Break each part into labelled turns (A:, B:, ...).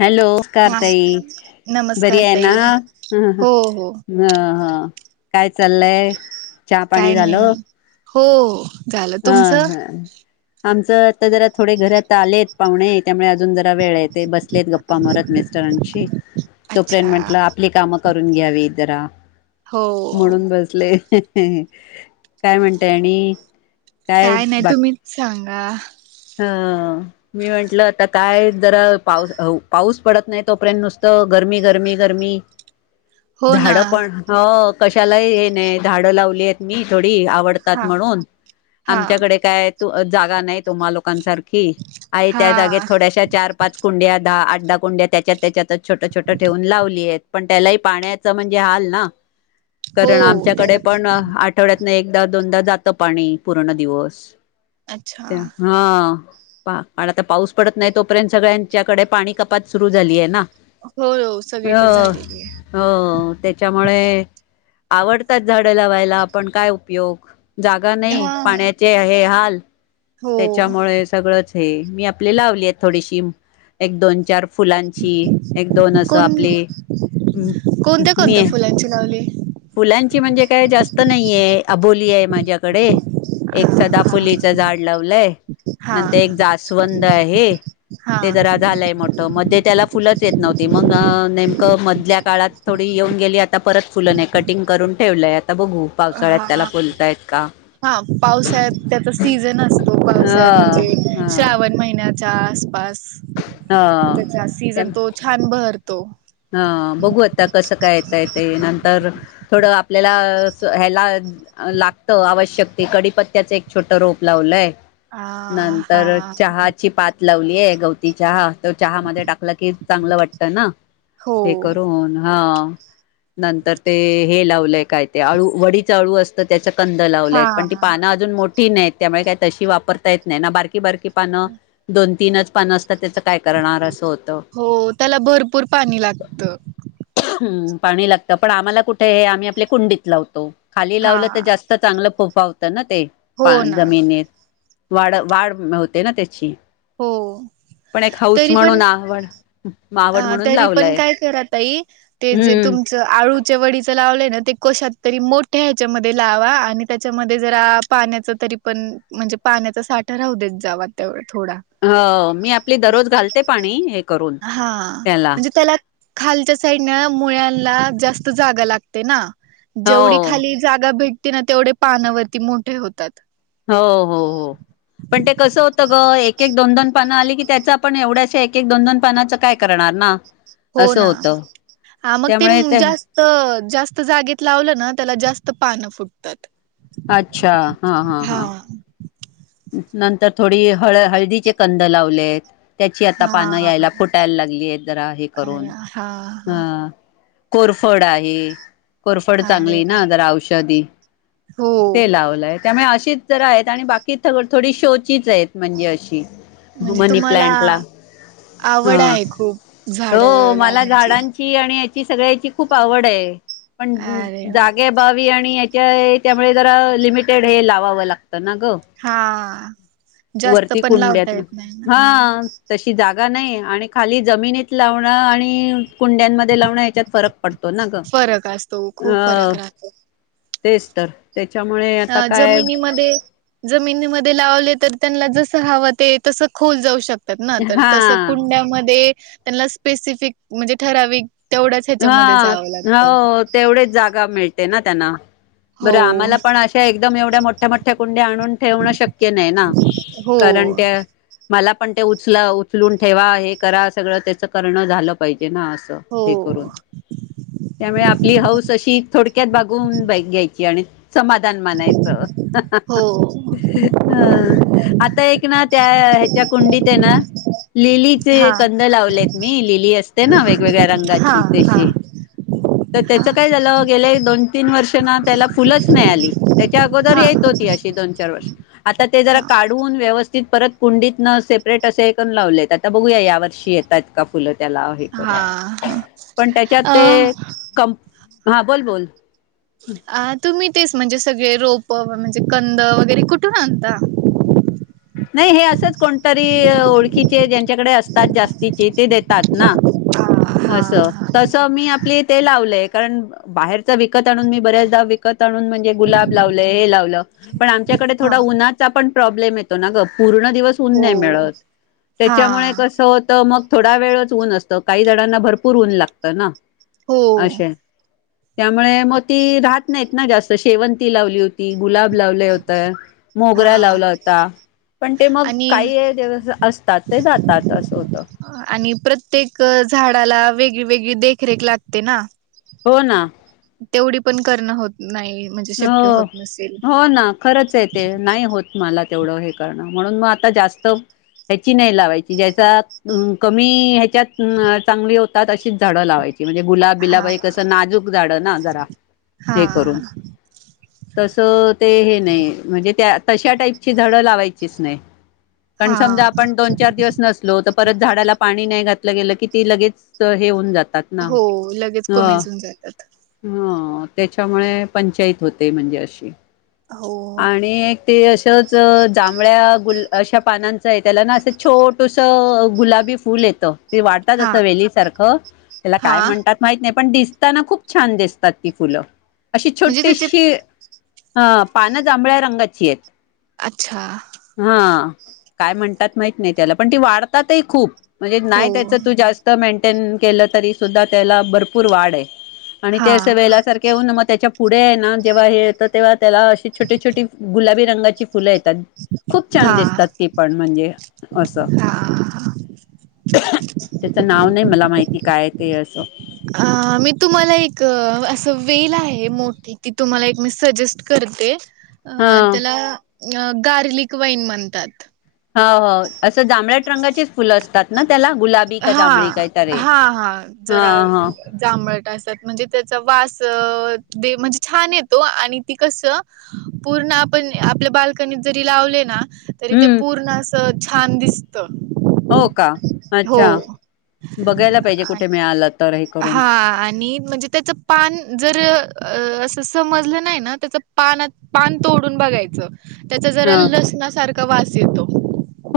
A: Hello
B: हा
A: कारतााई बरी
B: नमस्कार
A: आहे
B: ताई
A: ना ह
B: हो हो
A: हा काय चाललंय चहा पाणी
B: काय नाही
A: झालं
B: मी हो झालं
A: हा
B: तुमचं
A: हा आमचं आता जरा थोडे घरात आलेत पाहुणे त्यामुळे अजून जरा वेळ येते बघ कलेत गप्पा मारत मेस्टॉरंटची तोपर्यंत
B: अच्छा
A: म्हटलं आपली कामं करून घ्यावी जरा
B: हो
A: म्हणून बसले. काय म्हणतय आणि
B: काय नाही तुम्हीच सांगा.
A: हा. मी म्हंटलं आता काय जरा पाऊस पाऊस पडत नाही तोपर्यंत नुसतं गरमी गरमी गरमी
B: हो ना
A: झाड पण ह कशालाही ये नाही झाडं लावली. मी थोडी आवडतात
B: हा
A: म्हणून
B: हा
A: आमच्याकडे काय त जागा नाही तुम्हा लोकांसारख. की आई
B: हा
A: त्या जागेत थोड्याशा चार पाच कुंड्या दहा आठ दहा कुंड्या त्याच्यात त्याच्यातच छोटं छोटं ठेवून लावली आहेत पण त्यालाही पाण्यात.
B: हो
A: म्हणण आमच्याकडं
B: त्या
A: पण कारण आठवड्यातन एकदा दोनदा जातं पाणी पूर्ण दिवस-
B: अच्छा.
A: हा. पण आता पाऊस पडत नाही तोपर्यंत सगळ्यांच्याकडे पाणी कपात सुरु झाली आहे ना.
B: हो हो सगळीकडे
A: हो
B: झालेली आहे.
A: हो त्याच्यामुळे आवडतात झाडं लावायला आपण काय उपयोग जागा
B: आहे
A: नाही
B: हा
A: पाण्याचे आहे हाल.
B: हो
A: त्याच्यामुळे सगळंच हे मी आपले लावली आहेत थोडीशी एक दोन चार फुलांची एक दोन असं
B: कोण
A: आपले मी
B: लंच लावली.
A: फुलांची म्हणजे काय जास्त नाहीे अबोली आहे माझ्याकडे एक
B: हा
A: सदा
B: हा
A: फुलीचं झाड लावलंय
B: हा
A: नंतर एक जास्वंद आहे. ते
B: हा
A: जरा झालंय मोठं मध्ये त्याला फुलच येत नव्हती मग नेमकं मधल्या काळात थोडी येऊन गेली आता परत फुलं नाही कटिंग करून ठेवलंय आता बघू पावसाळ्यात त्याला
B: हा
A: फुलताय.
B: हा पावसा्यात त्याचा सीझन असतो पावसाळ्यात
A: ह
B: म्हणजे
A: ह
B: श्रावण महिन्यात च्या आसपास त्याचा सीझन तो छान बहरतो.
A: हा बघू आता कसं काय येत य ते नंतर थोडं आपल्याला ह्याला लागतं आवश्यक ते कडीपत्त्याच एक छोट रोप लावलंय.
B: आ हा
A: नंतर चहाची पात लावलीय गवती चहा. तो चहामध्ये टाकला की चांगलं वाटतं ना.
B: हो
A: हे करून हा नंतर ते हे लावलंय काय ते आळू वडीच आळू असत. त्याचा कंद
B: हा
A: लावल्यात पण ती पानं अजून मो ठी नाही आहेत त्यामुळे काय तशी वापरता येत नाही ना बारकी बारकी पानं. दोन तीनच पान वाजता त्याचं काय करणार असं होतं.
B: हो त्याला भरपूर पाणी लागतं.
A: ह पाणी लागतं पण आम्हाला कुठे हे आम्ही आपल्या कुंडीत लावतो खाली
B: हा
A: लावलं तर जास्त चांगलं फोफा होतं ना ते
B: हो
A: पा
B: ना
A: जमिनीत वाढ वाढ होते ना त्याची
B: हो
A: पण एक हौस
B: तरी पण
A: म्हणून आवड.
B: अ
A: मावड म्हणून
B: तरी पण
A: लावलाय
B: काय करत आई ते जे
A: हम्म.
B: तुम आळूच्या वडीचं लावले ना ते कोशात तरी मोठ्या ह्याच्यामध्ये लावा आणि त्याच्यामध्ये जरा पाण्याचा तरी पण म्हणजे पाण्याचा साठा राहू देच जाव ते थोडा
A: ह मी आपली दररोज घालते पाणी करून
B: हा
A: त्याला
B: म्हणजे त्याला खालच्या साईडन मुळना जास्त जागा लागते ना जेवढी
A: हो.
B: खाली. जागा भेटते ना तेवढे पानावरती मोठे होतात.
A: हो हो हो. पण ते कसं होतं ग एक एक दोन दोन पान आली की त्याच आपण एवढ्याशा एक एक दोन दोन पानाचं काय? णार ना
B: हो
A: अस
B: ना.
A: होत
B: हा मग ते
A: त्यामुळे
B: जास्त जास्त जागेत लावलं ना त्याला जास्त पानं फुटत
A: अच्छा हा हा हा नंतर थोडी हळ हळदीचे कंद लावलेत त्याची आता पानं
B: हा
A: यायला फुटायला लागलीय जरा हे
B: अरे
A: करून
B: हा
A: अ
B: हा
A: कोरफड आहे कोरफड
B: अरे
A: चांगली
B: वा
A: ना जरा औषधी
B: हो.
A: ते लावलायत त्यामुळे अशीच जरा आहेत आणि बाकी थोडी शोचीच आहेत म्हणजे अशी
B: म्हणजे
A: मनी
B: तुम्हाला
A: प्लांटला
B: आवड
A: ह
B: आहे खूप झाड
A: हो मला
B: लावण्याची.
A: झाडां या सगळ्या खूप आवड पण
B: अरे वा
A: वी आणि याच्या त्यामुळे जरा लिमिटेड हे लावावं लागतं ना ग
B: हा जास्त
A: वरती
B: पण लावता
A: कुंड्यात ना
B: येत नाही
A: हा. तशी जागा नाही आणि खाली जमिनीत लावणं आणि कुंड्यांमध्ये लावणं ह्याच्यात फरक पडतो ना ग
B: फरक असतो खूप फरक
A: अ.
B: राहतो.
A: तेच तर त्याच्यामुळे आता काय
B: मध्ये जमिनीमध्ये लावले तर त्यांना जस हवं ते तसं खोल जाऊ शकत तर
A: हा
B: तस कुंड्यामध्ये त्यांना स्पेसिफिक म्हणजे ठराव तेवढंच ह्याच्यामध्ये जावं लागतं
A: तेवढेच जागा मिळते ना त्यांना बरं
B: हो.
A: आम्हाला पण अशा एकदम एवढ्या मोठ्या मोठ्या कुंड्या आणून ठेवणं शक्य नाही ना
B: हो
A: कारण त्या मला पण ते उचल उचलून ठेवा हे करा सगळं त्याचं करणं झालं पाहिजे ना असं हे
B: हो
A: करून त्यामुळे आपली हौस अशी थोडक्यात बागून घ्यायची आणि समाधान मानायचं
B: हो
A: ह आता एक ना त्या ह्याच्या कुंडीत आहे ना लिलीचे
B: हा
A: कंद लावलेत मी लिली असते ना वेगवेगळ्या रंगाचे
B: हा हा
A: तर
B: हा
A: त्याचं काय झालं गेले दोन तीन वर्ष ना त्याला फुलच नाही आली त्याच्या अगोदर
B: हा
A: येत होती अशी दोन चार वर्ष आता ते जरा
B: हा
A: काढून व्यवस्थित परत कुंडीत न सेपरेट असे हे करून लावलेत तर बघूया या वर्षी येतय का फुलं त्याला हे
B: हा
A: करून
B: हा
A: पण त्याच्यात
B: अ
A: ते क हा बोल बोल
B: अ तुम्ही तेच म्हणजे सगळे रोप म्हणजे कंद वगैरे कुठून आणता
A: नाही हे असंच कोणतरी ओळखीचे ज्यांच्याकडे असतात जास्तीचे ते देतात ना
B: हा हा
A: असं
B: हा
A: तस मी आपली ते लावलंय कारण बाहेरच विकत आणून मी बऱ्याचदा विकत आणून म्हणजे गुलाब लावलं हे लावलं पण
B: हा
A: डे ो उचा पण प्रब्लेमो पूर्ण दिवस ून
B: हो
A: मित
B: हा
A: त्याच्यामुळे कस तर मग थोडा वेळच ऊन असतं काही जणांना भरपूर ऊन लागतं ना
B: हो
A: असे त्यामुळे मग ती राहत नाहीत ना जास्त शेवंती लावली होती गुलाब लावले होतं मोगरा
B: हा
A: लावला होता पण ते मग
B: आणि
A: काही [inaudible] असतात ते जातात असं होतं
B: आणि प्रत्येक झाडाला वेगळी वेगळी देखरेख लागते ना
A: हो ना
B: तेवढी पण करणं होत नाही म्हणजे शक्य
A: हो
B: होत नसेल.
A: हो ना खरंच आहे ते नाही होत मला तेवढं हे करणं म्हणून मग आता जास्त ह्याची नाही लावायची ज्याचा अ कमी ह्याच्यात चांगली होतात अशीच झाडं लावायची म्हणजे गुलाब बिलाब
B: हा
A: हे कसं नाजूक झाडं ना जरा
B: हा
A: हे करून तस ते हे नाही म्हणजे त्या तशा टाईपची झाडं लावायचीच नाही पण
B: हा
A: समजा आपण दोन चार दिवस नस लो तर परत झाडाला पाणी नाही घातलं गेलं की ती लगेच हे होऊन जातात. ना
B: हो लगेच कोमेजून जातात.
A: हा त्याच्यामुळे पंचायत होते म्हणजे अशी
B: हो
A: आणि ते असंच जांभळ्या गुल अशा पानांचं आहे त्याला ना असं छोटूस गुलाबी फूल येत. ते वाढतात
B: हा
A: असं वेली सारखं त्याला
B: हा
A: काय म्हणतात माहित नाही पण दिसताना खूप छान दिसतात ती फुलं. अशी
B: म्हणजे त्याचे
A: छोटीशी अह पानं जांभळ्या रंगाची आहेत
B: अच्छा.
A: हा काय म्हणतात माहित नाही त्याला, पण ती वाढतातही खूप. म्हणजे
B: हो
A: नाही त्याच तू जास्त मेंटेन केलं तरी सुद्धा त्याला भरपूर वाढ आहे. आणि ते
B: हा
A: अस वेला सारखे येऊन म त्यांच्या पुढे आहे ना जेव्हा हे येतं तेव्हा त्याला अशी छोटे छोटी गुलाबी रंगाची फुलं येतात. खूप छान
B: हा
A: दिसतात ती पण म्हणजे असं त्याचं नाव नाही मला माहिती काय ते असं
B: अह मी तुम्हाला एक असं वेल आहे मोठी की तुम्हाला एक मी सजेस्ट करते
A: हा
B: अह त्याला गार्लिक वाईन म्हणतात.
A: हो हो असं जांभळट रंगाचीच फुलं असतात ना त्याला गुलाब
B: हा हा हा
A: हा
B: जरा
A: हा
B: जांभळट असतात म्हणजे त्याचा वास म्हणजे छान येतो आणि ती कसं पूर्ण आपण आपल्या बाल्कनीत जरी लावले ना तरी ते
A: हम्म
B: पूर्ण असं छान दिसत.
A: हो का,
B: हो
A: अच्छा बघायला पाहिजे
B: आ-
A: कुठे मिळालात
B: हा आणि म्हणजे त्याचं पान जर असं अह समजलं नाही ना त्याच पान पान तोडून बघायचं त्याचा जरा
A: ह
B: लसणासारखा वास येतो.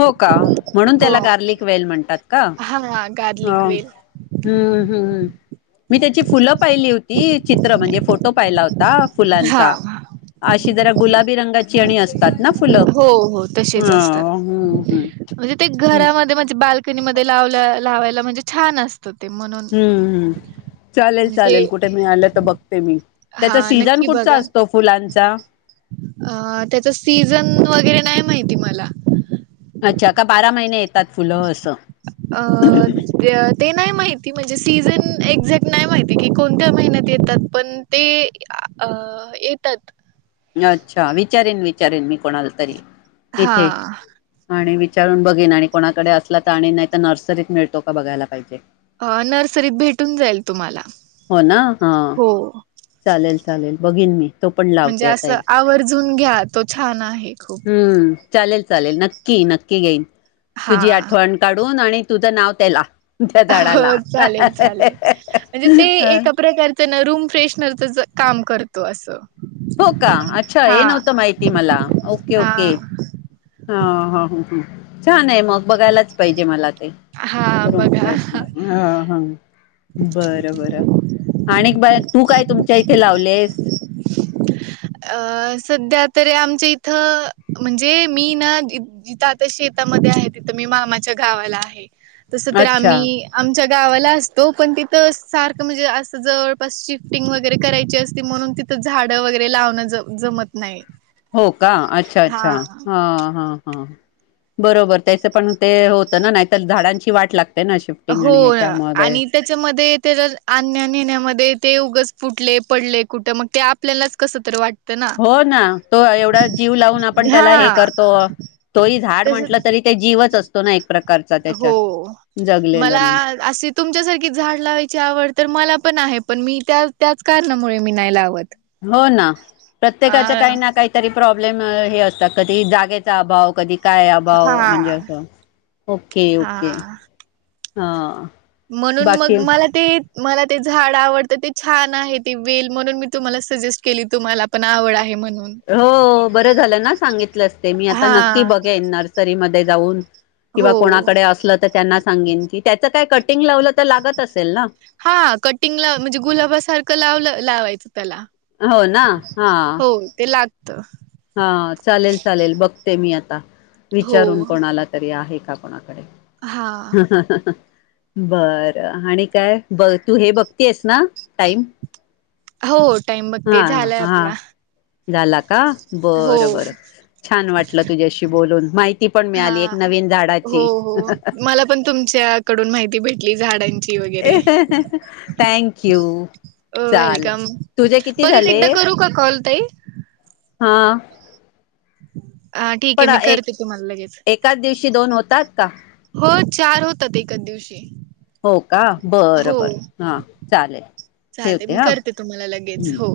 A: हो का म्हणून
B: हो
A: त्याला गार्लिक वेल म्हणतात का.
B: हा
A: हो.
B: गार्लिक वेल
A: हम्म हम्म. मी त्याची फुलं पाहिली होती चित्र म्हणजे फोटो पाहिला होता
B: हा
A: फुलांचा अशी जरा गुलाबी रंगाची आणि असतात ना फुलं
B: हो हो तशीच
A: हा
B: असतात
A: हम्म हम्म
B: म्हणजे ते घरां मधे म्हणजे बाल्कनी मध्ये लावल लावायला म्हणजे छान असतं ते म्हणून
A: हम्म चालेल
B: म्हणजे
A: चालेल
B: ते
A: कुठे मिळालं तर बघते मी. त्याचा
B: हा
A: सीझन कुठचा असतो फुलांचा?
B: अह त्याचा सीझन वगैरे नाही माहिती मला.
A: अच्छा का बारा महिने येतात फुलं असं
B: अह ते नाही माहिती म्हणजे सीझन एक्झॅक्ट नाही माहि ती की कोणत्या महिन्यात येतात पण ते अह येतात
A: अच्छा विचारेन विचारेन मी कोणाला तरी इथे.
B: हा
A: आणि विचारून बघीन आणि कोणाकडे असलं तर आणि नाही तर नर्सरीत मिळतो का बघायला पाहिजे
B: अह नर्सरीत भेटून जाईल तुम्हाला
A: हो ना हा
B: हो.
A: चालेल चालेल बघीन मी तो पण लाव
B: ते असं आवर्जून घ्या तो छान आहे खूप.
A: हम्म चालेल चालेल नक्की नक्की घेईन
B: हा
A: तुझी आठवण काढून आणि तुझं नाव त्याला त्या
B: हो
A: झाडाला
B: चालेल चालेल म्हणजे ते न रूम फ्रेशनरचच काम करत असं
A: हो का अच्छा
B: हा
A: हे नव्हतं माहिती मला. ओके
B: हा.
A: ओके. हा, ह, ह, छान आहे मग बघायलाच पाहिजे मला ते.
B: हा
A: रूम
B: बघा
A: फ्रेशणार हा, हा, बरं, बर. आणि बाळा तू काय तुमच्या इथे लावलेस?
B: अ सध्या तरी आमच्या इथं म्हणजे मी ना जिथं आता शेतामध्ये आहे तिथं मी मामाच्या गावाला आहे तस तर
A: अच्छा.
B: आम्ही आमच्या गावाला असतो पण तिथं सारखं म्हणजे असं जवळपास शिफ्टिंग वगैरे करायची असती म्हणून तिथ तर झाडं वगैरे लावण जम जमत नाही.
A: हो का अच्छा, अच्छा, हा, हा, हा. बरोबर त्याच पण ते होतं ना नाहीतर झाडांची वाट लागते ना शिफ्टिंग
B: हो
A: आणि
B: ना
A: ह्याच्यामध्ये.
B: आणि त्याच्यामध्ये त्याला आणण्या नेण्यामध्ये ते उगच फुटले पडले कुठ मग ते आपल्यालाच कसं तरी वाट
A: हो ना तो एवढा जीव लावून आपण त्याला हे
B: हा
A: करतो तोही झाड म्हटलं
B: तसच
A: तरी ते जीवच असतो ना एक प्रकारचा
B: हो
A: त्याच्यात जगलेलं
B: मला
A: म्हण.
B: अशी तुमच्यासारखी झाड लावायची आवड तर मला पण आहे पण मी त्या त्याच कारणामुळे मी नाही लावत.
A: हो ना प्रत्येकाच्या
B: अ
A: काही ना काही तरी प्रॉब्लेम हे असतात कधी जागेचा अभाव, कधी काय अभाव
B: हा
A: म्हणजे असं ओके,
B: हा
A: ओके हा.
B: म्हणून मग
A: बाकी
B: मला ते मला ते झाड आवडतं ते छान आहे ते वेल म्हणून मी तुम्हाला सजेस्ट केली तुम्हाला पण आवड आहे म्हणून.
A: हो बरं झालना सांगितलं असते मी आता
B: हा
A: नक्की बघेन नर्सरीमध्ये जाऊन. किंवा
B: हो
A: कोणाकडे असलं तर त्यांना सांगेन की त्याचं काय कटिंग लावलं तर लागत असेलना?
B: हा कटिंगला म्हणजे गुलाबासारखं लावल लावायचं त्याला
A: हो ना हा
B: हो ते लागत.
A: हा चालेल, चालेल बघते मी आता
B: हो
A: विचारून कोणाला तरी आहे का
B: हा
A: कोणाकड बर आणि काय ब तू हे बघती आहेसना टाईम?
B: हो टाईम
A: हा, हा, झाला का
B: हो
A: बर, बर. छान वाटलं तुझ्याशी बोलून माहिती पण
B: हा
A: मिळाली एक नवीन
B: हो
A: झाडाची.
B: हो मला पण तुमच्याकडून माहिती भेटली झाडांची. वगैरे
A: थँक्यू.
B: अ वेलकम परत एकदा करू का कॉल ताई?
A: हा.
B: हा ठीक आहे मी करते तुम्हाला लगेच.
A: त्याच दिवशी दोन होतात का?
B: हो चार होतात एकाच दिवशी.
A: हो का बरं
B: हो
A: बरं हा चालेल
B: चाले
A: ठेवते
B: मी
A: हा
B: करते तुम्हाला लगेच
A: हम्म
B: हो.